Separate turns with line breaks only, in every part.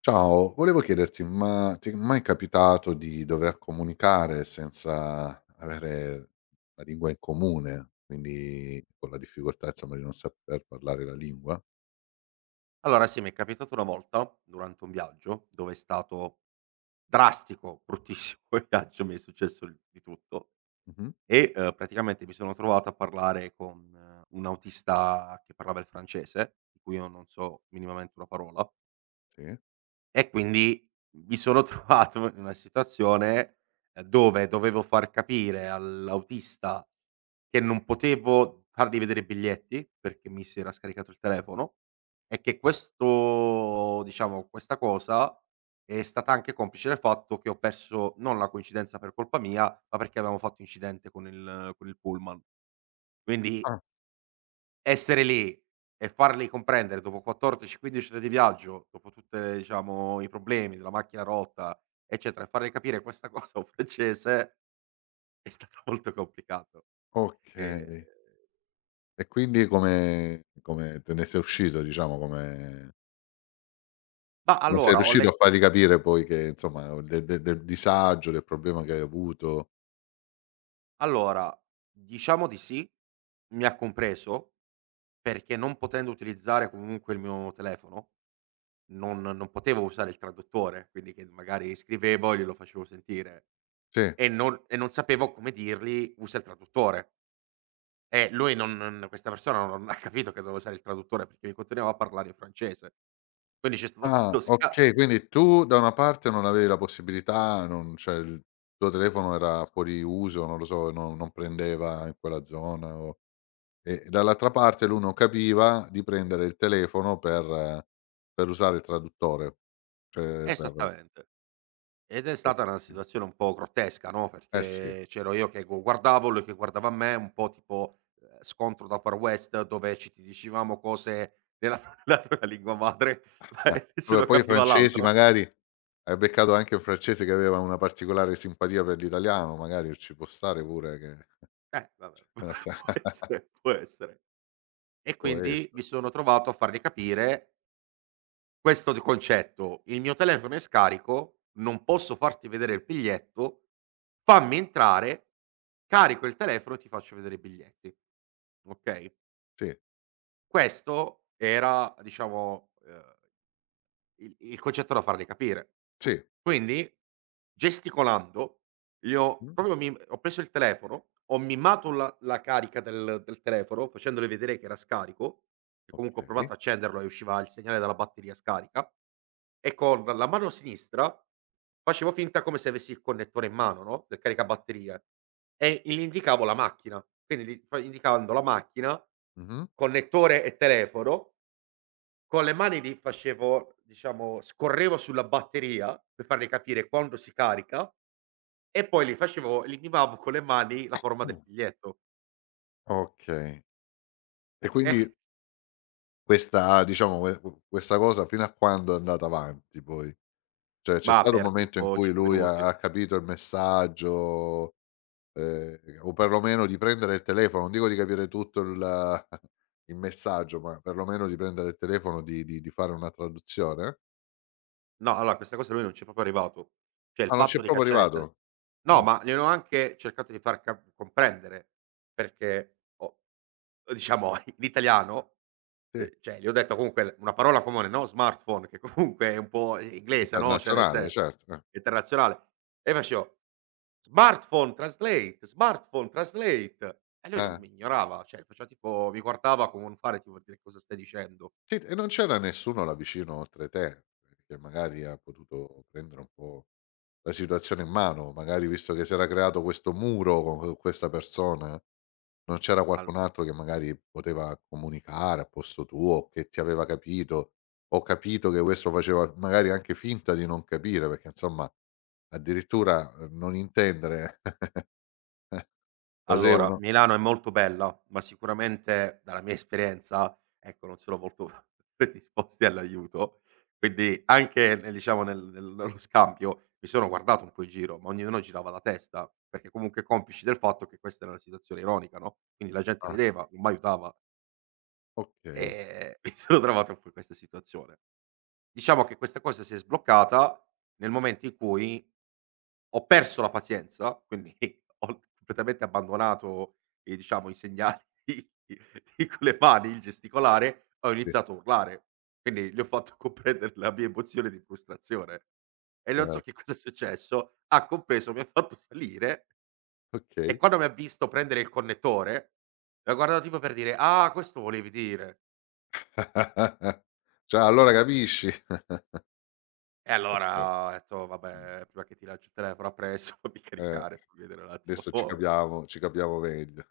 Ciao, volevo chiederti, ma ti è mai capitato di dover comunicare senza avere la lingua in comune, quindi con la difficoltà insomma di non saper parlare la lingua?
Allora sì, mi è capitato una volta durante un viaggio, dove è stato drastico, bruttissimo il viaggio, mi è successo il di tutto
Mh-mh,
e praticamente mi sono trovato a parlare con un autista che parlava il francese, di cui io non so minimamente una parola.
sì.
E quindi mi sono trovato in una situazione, dove dovevo far capire all'autista che non potevo fargli vedere i biglietti, perché mi si era scaricato il telefono, e che questo diciamo, questa cosa è stata anche complice del fatto che ho perso non la coincidenza per colpa mia, ma perché avevamo fatto incidente con il pullman. Quindi
Ah,
essere lì e farli comprendere dopo 14, 15 ore di viaggio, dopo tutte diciamo i problemi della macchina rotta, eccetera, e farle capire questa cosa a un francese è stato molto complicato. Ehm,
okay. E quindi come te ne sei uscito diciamo, come
ma
come sei
allora ho
riuscito a
let
fargli capire poi che insomma del disagio, del problema che hai avuto?
Allora, diciamo di sì, mi ha compreso, perché non potendo utilizzare comunque il mio telefono, non potevo usare il traduttore, quindi che magari scrivevo e glielo facevo sentire
Sì.
e non sapevo come dirgli: "Usa il traduttore". Lui non questa persona non ha capito che dovevo usare il traduttore perché mi continuava a parlare in francese. Quindi c'è stato questo
Ah,
sca
okay, quindi tu da una parte non avevi la possibilità, non cioè il tuo telefono era fuori uso, non lo so, no non prendeva in quella zona o e dall'altra parte lui non capiva di prendere il telefono per usare il traduttore, cioè per
esattamente. Ed è stata una
okay.
situazione un po' grottesca, no,
Eh sì.
perché c'ero io che gu guardavo, lui che guardava me, un po' tipo, scontro da Far West dove ci dicevamo cose nella nella propria lingua madre, ma
Vabbè,
nessuno
poi i
capiva
francesi
l'altro.
magari hai beccato anche un francese che aveva una particolare simpatia per l'italiano, magari ci può stare pure che
Vabbè, può essere, può essere. E
può esse
quindi mi sono trovato a fargli capire questo d concetto: "Il mio telefono è scarico, non posso farti vedere il biglietto, fammi entrare, carico il telefono e ti faccio vedere i biglietti." Okay?
sì,
Questo era diciamo, il concetto da fargli capire.
sì.
Quindi gesticolando gli ho
Mh.
proprio mim ho preso il telefono, ho mimato la carica del telefono facendole vedere che era scarico, e comunque ho
Okay.
provato a accenderlo e usciva il segnale dalla batteria scarica, e con la mano sinistra facevo finta come se avessi il connettore in mano, no, del caricabatterie, e gli indicavo la macchina. Quindi gli fa indicando la macchina,
Mh-mh.
connettore e telefono con le mani li facevo diciamo scorrevo sulla batteria per fargli capire quando si carica e poi li facevo li mimavo con le mani la forma
Mh.
del biglietto,
Okay. E quindi
eh,
questa diciamo, questa cosa fino a quando è andata avanti poi? Cioè c'è
ma
stato un
per
momento in
tipo
cui
5
lui
minuti.
ha capito il messaggio, o perlomeno di prendere il telefono, non dico di capire tutto il il messaggio, ma perlomeno di prendere il telefono, di fare una traduzione?
No, allora questa cosa lui non c'è proprio arrivato. Cioè il
Ah, non ci è
fatto di
proprio
cacciare il tele
arrivato? Ah,
no, ma gliel'ho anche cercato di far cap comprendere, perché ho diciamo l'italiano,
sì.
cioè gli ho detto comunque l una parola comune, no, smartphone, che comunque è un po' i inglese, no, cioè nel
Internazionale,
senso
certo, eh.
internazionale, e facevo: "Smartphone translate, smartphone translate". E lui non
Eh.
mi ignorava, cioè faceva tipo mi guardava con un fare tipo per dire: "Cosa stai dicendo?"
Sì, e non c'era nessuno là vicino oltre te, che magari ha potuto prendere un po' la situazione in mano, magari visto che si era creato questo muro con questa persona, non c'era
Allo
qualcun altro che magari poteva comunicare a posto tuo, che ti aveva capito, o capito che questo faceva magari anche finta di non capire, perché insomma addirittura, non intendere cos'è
Allora,
uno.
Milano è molto bella, ma sicuramente dalla mia esperienza, ecco, non sono molto predisposti all'aiuto. Quindi anche nel diciamo nel nello scambio mi sono guardato un po' in giro, ma ognuno girava la testa, perché comunque complici del fatto che questa era una situazione ironica, no, quindi la gente
Ah,
rideva, non m'aiutava,
okay.
mi sono trovato un po' in questa situazione. Diciamo che questa cosa si è sbloccata nel momento in cui ho perso la pazienza, quindi ho completamente abbandonato, diciamo i segnali di con le mani, il gesticolare, ho
Sì,
iniziato a urlare. Quindi gli ho fatto comprendere la mia emozione di frustrazione e non so
certo,
che cosa è successo, ha compreso, mi ha fatto salire e
okay.
quando mi ha visto prendere il connettore, mi ha guardato tipo per dire: "Ah, questo volevi dire".
Cioè allora capisci.
E
Ok.
allora ho detto:
Mh.
"Vabbè, prima che ti lanci il telefono appresso fammi
Eh,
caricare, fammi vedere un attimo
adesso ci capiamo meglio.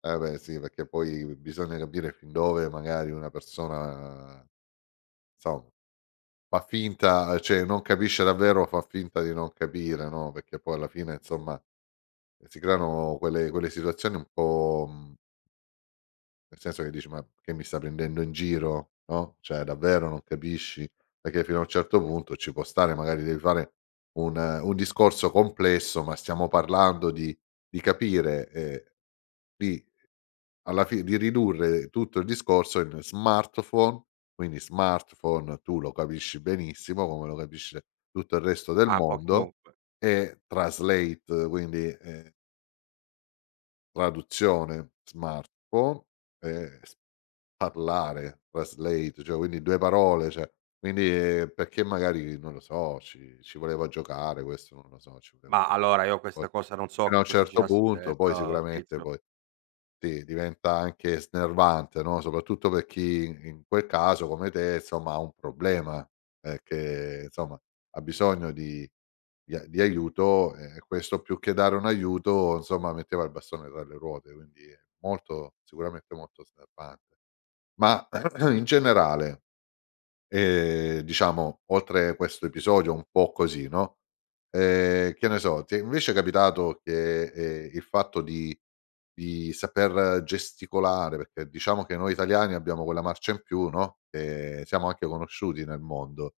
Eh beh sì, perché poi bisogna capire fin dove magari una persona, insomma, fa finta, cioè non capisce davvero, fa finta di non capire, no, perché poi alla fine insomma si creano quelle situazioni un po', nel senso che dici: "Ma che mi sta prendendo in giro?" No, cioè davvero non capisci? Perché fino a un certo punto ci può stare, magari devi fare un discorso complesso, ma stiamo parlando di capire, Di alla fi di ridurre tutto il discorso in smartphone, quindi smartphone tu lo capisci benissimo, come lo capisce tutto il resto del
ah, un po'
mondo,
chiunque".
e translate, quindi, traduzione smartphone, e s parlare, translate, cioè quindi due parole, cioè quindi perché magari, non lo so, ci voleva giocare questo, non lo so, ci voleva,
Ma allora io
poi
questa cosa non so
fino a
che
un
cosa
certo
girasse in
punto,
testa
poi
al
sicuramente
tizio,
poi sì, diventa anche snervante, no, soprattutto per chi in quel caso come te, insomma, ha un problema, che insomma ha bisogno di aiuto e questo più che dare un aiuto, insomma, metteva il bastone tra le ruote, quindi è molto, sicuramente molto snervante. Ma in generale, diciamo, oltre questo episodio un po' così, no, che ne so, ti è invece capitato che, il fatto di saper gesticolare, perché diciamo che noi italiani abbiamo quella marcia in più, no, che siamo anche conosciuti nel mondo,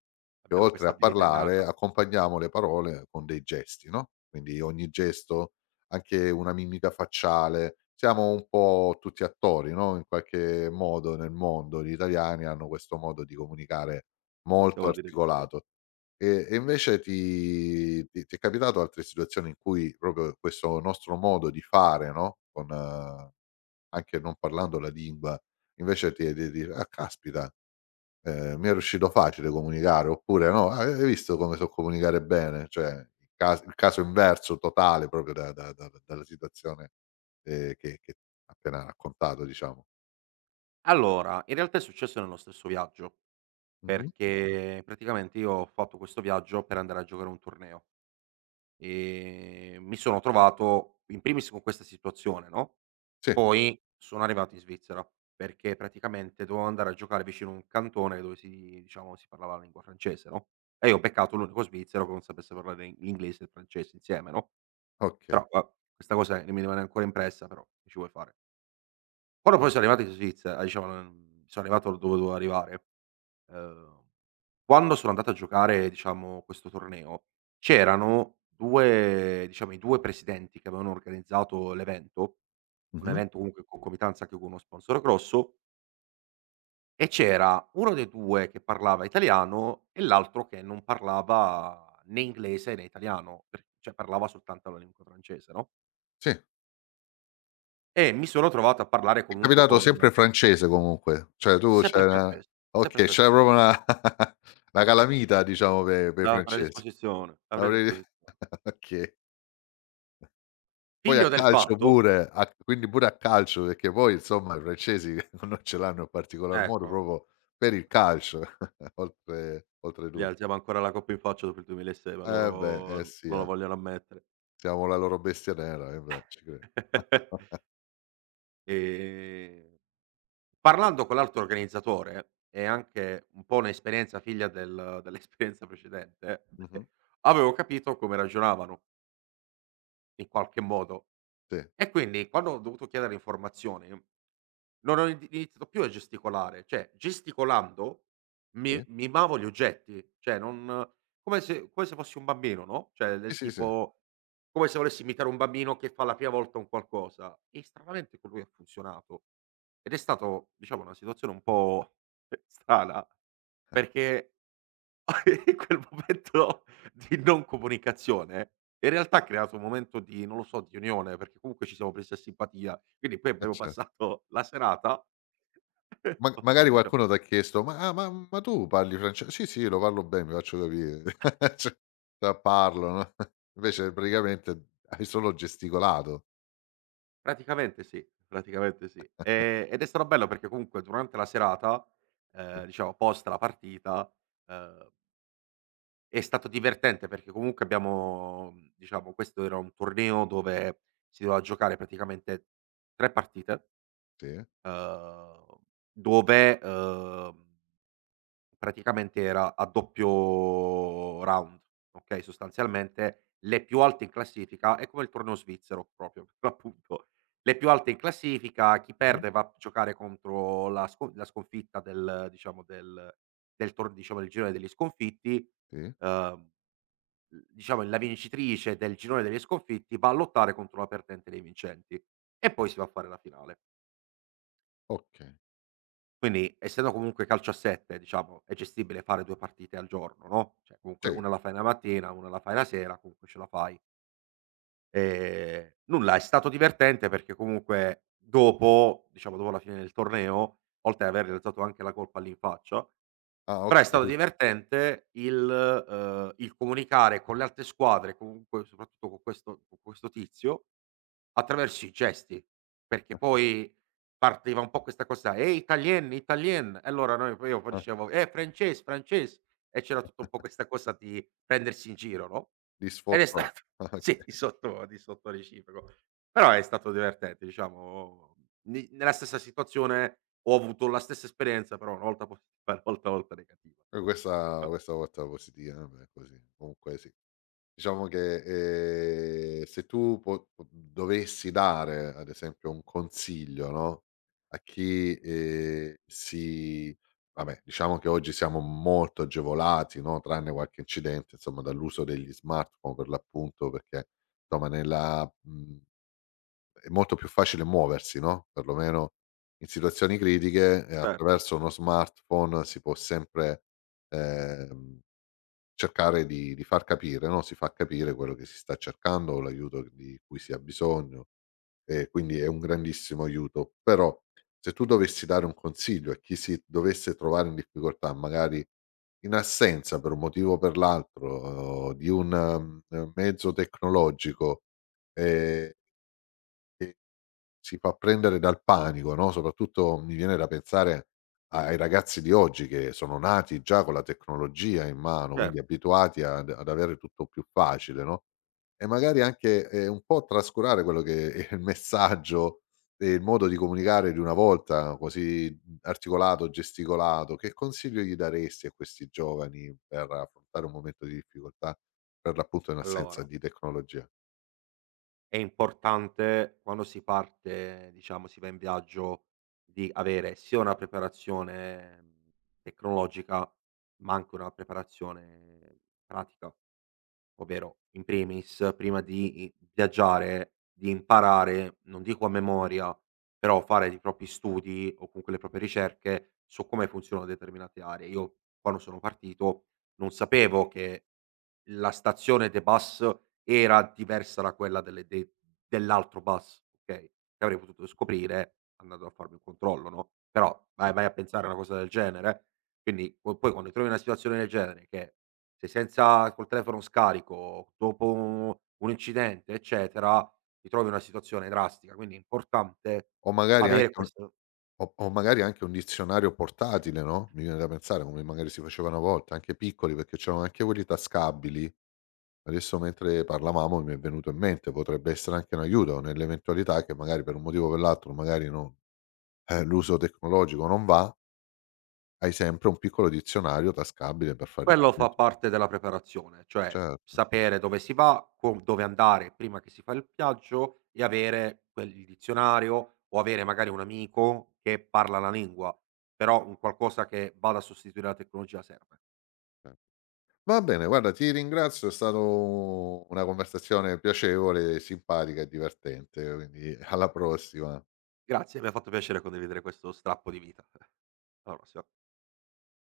che
abbiamo
oltre
questa
a
abilità
parlare
innata,
accompagniamo le parole con dei gesti, no, quindi ogni gesto, anche una mimica facciale. Siamo un po' tutti attori, no, in qualche modo nel mondo. Gli italiani hanno questo modo di comunicare molto
possiamo dire di sì.
articolato. E invece ti è capitato altre situazioni in cui proprio questo nostro modo di fare, no, con anche non parlando la lingua, invece ti è di dire: "Ah caspita, mi è riuscito facile comunicare", oppure no: "Ah, hai visto come so comunicare bene?" Cioè, il caso inverso totale proprio da da da dalla situazione, che appena raccontato diciamo.
Allora, in realtà è successo nello stesso viaggio,
Mh-mh.
perché praticamente io ho fatto questo viaggio per andare a giocare un torneo, e mi sono trovato in primis con questa situazione, no.
Sì,
Poi sono arrivato in Svizzera, perché praticamente dovevo andare a giocare vicino a un cantone dove si diciamo, si parlava la lingua francese, no, e io ho beccato l'unico svizzero che non sapesse parlare in l'inglese e il francese insieme, no,
okay.
però va questa cosa mi rimane ancora impressa, però che ci vuoi fare. Quando poi sono arrivato in Svizze diciamo, sono arrivato dove dovevo arrivare, ehm, quando sono andato a giocare, diciamo, questo torneo, c'erano 2 diciamo, i 2 presidenti che avevano organizzato l'evento un
Mh-mh.
evento comunque in concomitanza anche con uno sponsor grosso, e c'era uno dei 2 che parlava italiano e l'altro che non parlava né inglese né italiano, per cioè parlava soltanto la lingua francese, no,
Sì.
e mi sono trovato a parlare
È
comunque
capitato
con
sempre francese comunque, cioè tu
sempre
c'era
francese, sempre
okay, c'era
francese.
proprio una una calamita diciamo pe' i
La
francesi.
predisposizione, la
Avrei
predisposizione.
okay. Poi a
Figlio del
calcio
fatto
pure, a quindi pure a calcio, perché poi insomma i francesi non ce l'hanno in particolar modo
ecco.
proprio per il calcio,
Gli
oltretutto.
alziamo ancora la coppa in faccia dopo il 2006, ma
Eh beh, eh
loro
sì,
non lo
eh.
vogliono ammettere.
Siamo la loro bestia nera, eh beh, ci credo.
Ehm Parlando con l'altro organizzatore e anche un po' un'esperienza figlia dell'esperienza precedente,
Mh-mh.
avevo capito come ragionavano in qualche modo.
Sì,
E quindi quando ho dovuto chiedere informazioni, non ho in iniziato più a gesticolare, cioè gesticolando mi
sì.
mimavo gli oggetti, cioè non come se fossi un bambino, no, cioè
Sì,
del
sì, sì,
tipo come se volessi imitare un bambino che fa la prima volta un qualcosa e stranamente con lui ha funzionato. Ed è stato, diciamo, una situazione un po' strana perché e quel momento di non comunicazione, eh, in realtà ha creato un momento di, non lo so, di unione, perché comunque ci siamo presi a simpatia. Quindi poi abbiamo
cer
passato la serata
ma
quando
magari
diciamo-
qualcuno t'ha chiesto: "Ma ah, ma tu parli frances?" "Sì, sì, lo parlo bene, mi faccio capire." Cioè, già parlo, no, invece praticamente hai solo gesticolato.
praticamente sì, praticamente sì. Ed è stato bello perché comunque durante la serata,
Sì,
diciamo post la partita, ehm, è stato divertente perché comunque abbiamo diciamo questo era un torneo dove si doveva giocare praticamente 3 partite.
sì,
Uhm, dove, praticamente era a doppio round, okay, sostanzialmente le più alte in classifica è come il torneo svizzero proprio, per l'appunto. Le più alte in classifica, chi
mh-mh,
perde va a giocare contro la sconfitta del diciamo del del tor diciamo del girone degli sconfitti,
sì,
uhm, l diciamo la vincitrice del girone degli sconfitti va a lottare contro la perdente dei vincenti e poi si va a fare la finale.
oka
Quindi, essendo comunque calcio a 7 diciamo, è gestibile fare 2 partite al giorno, no, cioè comunque
sì.
1 la fai la mattina, 1 la fai la sera, comunque ce la fai. Nulla, è stato divertente perché comunque dopo, diciamo dopo la fine del torneo, oltre ad aver realizzato anche la colpa lì in faccia,
Ah,
però è stato
okay.
divertente il comunicare con le altre squadre, comunque soprattutto con questo tizio, attraverso i gesti, perché poi partiva un po' questa cosa: "Ehi italien, italien" e allora noi poi io poi
Ah,
dicevo: frances, frances" e c'era tutto un po' questa cosa di prendersi in giro, no,
li
ed è
sfottò.
stato
Ah,
sì,
okay.
di sotto reciproco. Però è stato divertente diciamo, ni nella stessa situazione ho avuto la stessa esperienza, però una volta positiva e una volta negativa.
E questa
Eh,
questa volta positiva, vabbè, così, comunque sì. Diciamo che, se tu po po dovessi dare, ad esempio, un consiglio, no, a chi, vabbè, diciamo che oggi siamo molto agevolati, no, tranne qualche incidente, insomma, dall'uso degli smartphone per l'appunto, perché insomma nella mhmm è molto più facile muoversi, no, perlomeno in situazioni critiche,
certo,
attraverso uno smartphone si può sempre, ehm, cercare di far capire, no, si fa capire quello che si sta cercando o l'aiuto di cui si ha bisogno, e quindi è un grandissimo aiuto. Però se tu dovessi dare un consiglio a chi si dovesse trovare in difficoltà, magari in assenza per un motivo o per l'altro, di un, mezzo tecnologico, ehm, e si fa prendere dal panico, no, soprattutto mi viene da pensare ai ragazzi di oggi che sono nati già con la tecnologia in mano, quindi
cer
abituati ad avere tutto più facile, no, e magari anche, un po' trascurare quello che è il messaggio e il modo di comunicare di una volta, così articolato, gesticolato. Che consiglio gli daresti a questi giovani per affrontare un momento di difficoltà per l'appunto in assenza
allora,
di tecnologia?
è importante quando si parte, diciamo si va in viaggio, di avere sia una preparazione tecnologica, ma anche una preparazione pratica. Ovvero, in primis, prima di i viaggiare, di imparare, non dico a memoria, però fare i propri studi o comunque le proprie ricerche su come funzionano determinate aree. Io quando sono partito non sapevo che la stazione de bus era diversa da quella delle de dell'altro bus, okay, che avrei potuto scoprire andando a farmi un controllo, no, però
Sì.
vai a pensare a una cosa del genere? Quindi po poi quando ti trovi in una situazione del genere che sei senza col telefono scarico, dopo u un incidente, eccetera, ti trovi in una situazione drastica, quindi è importante
O magari anche
avere questo.
o magari anche un dizionario portatile, no, mi viene da pensare, come magari si faceva una volta, anche piccoli, perché c'erano anche quelli tascabili. Adesso mentre parlavamo mi è venuto in mente, potrebbe essere anche un aiuto nell'eventualità che magari per un motivo o per l'altro, magari non, l'uso tecnologico non va, hai sempre un piccolo dizionario tascabile per fare
Quello fa
riferimento.
parte della preparazione, cioè
Certo.
sapere dove si va, con dove andare prima che si fa il viaggio e avere quel il dizionario o avere magari un amico che parla la lingua, però un qualcosa che vada a sostituire la tecnologia serve.
cer Va bene, guarda, ti ringrazio, è stato una conversazione piacevole, simpatica e divertente, quindi alla prossima.
Grazie, mi ha fatto piacere condividere questo strappo di vita. Alla prossima.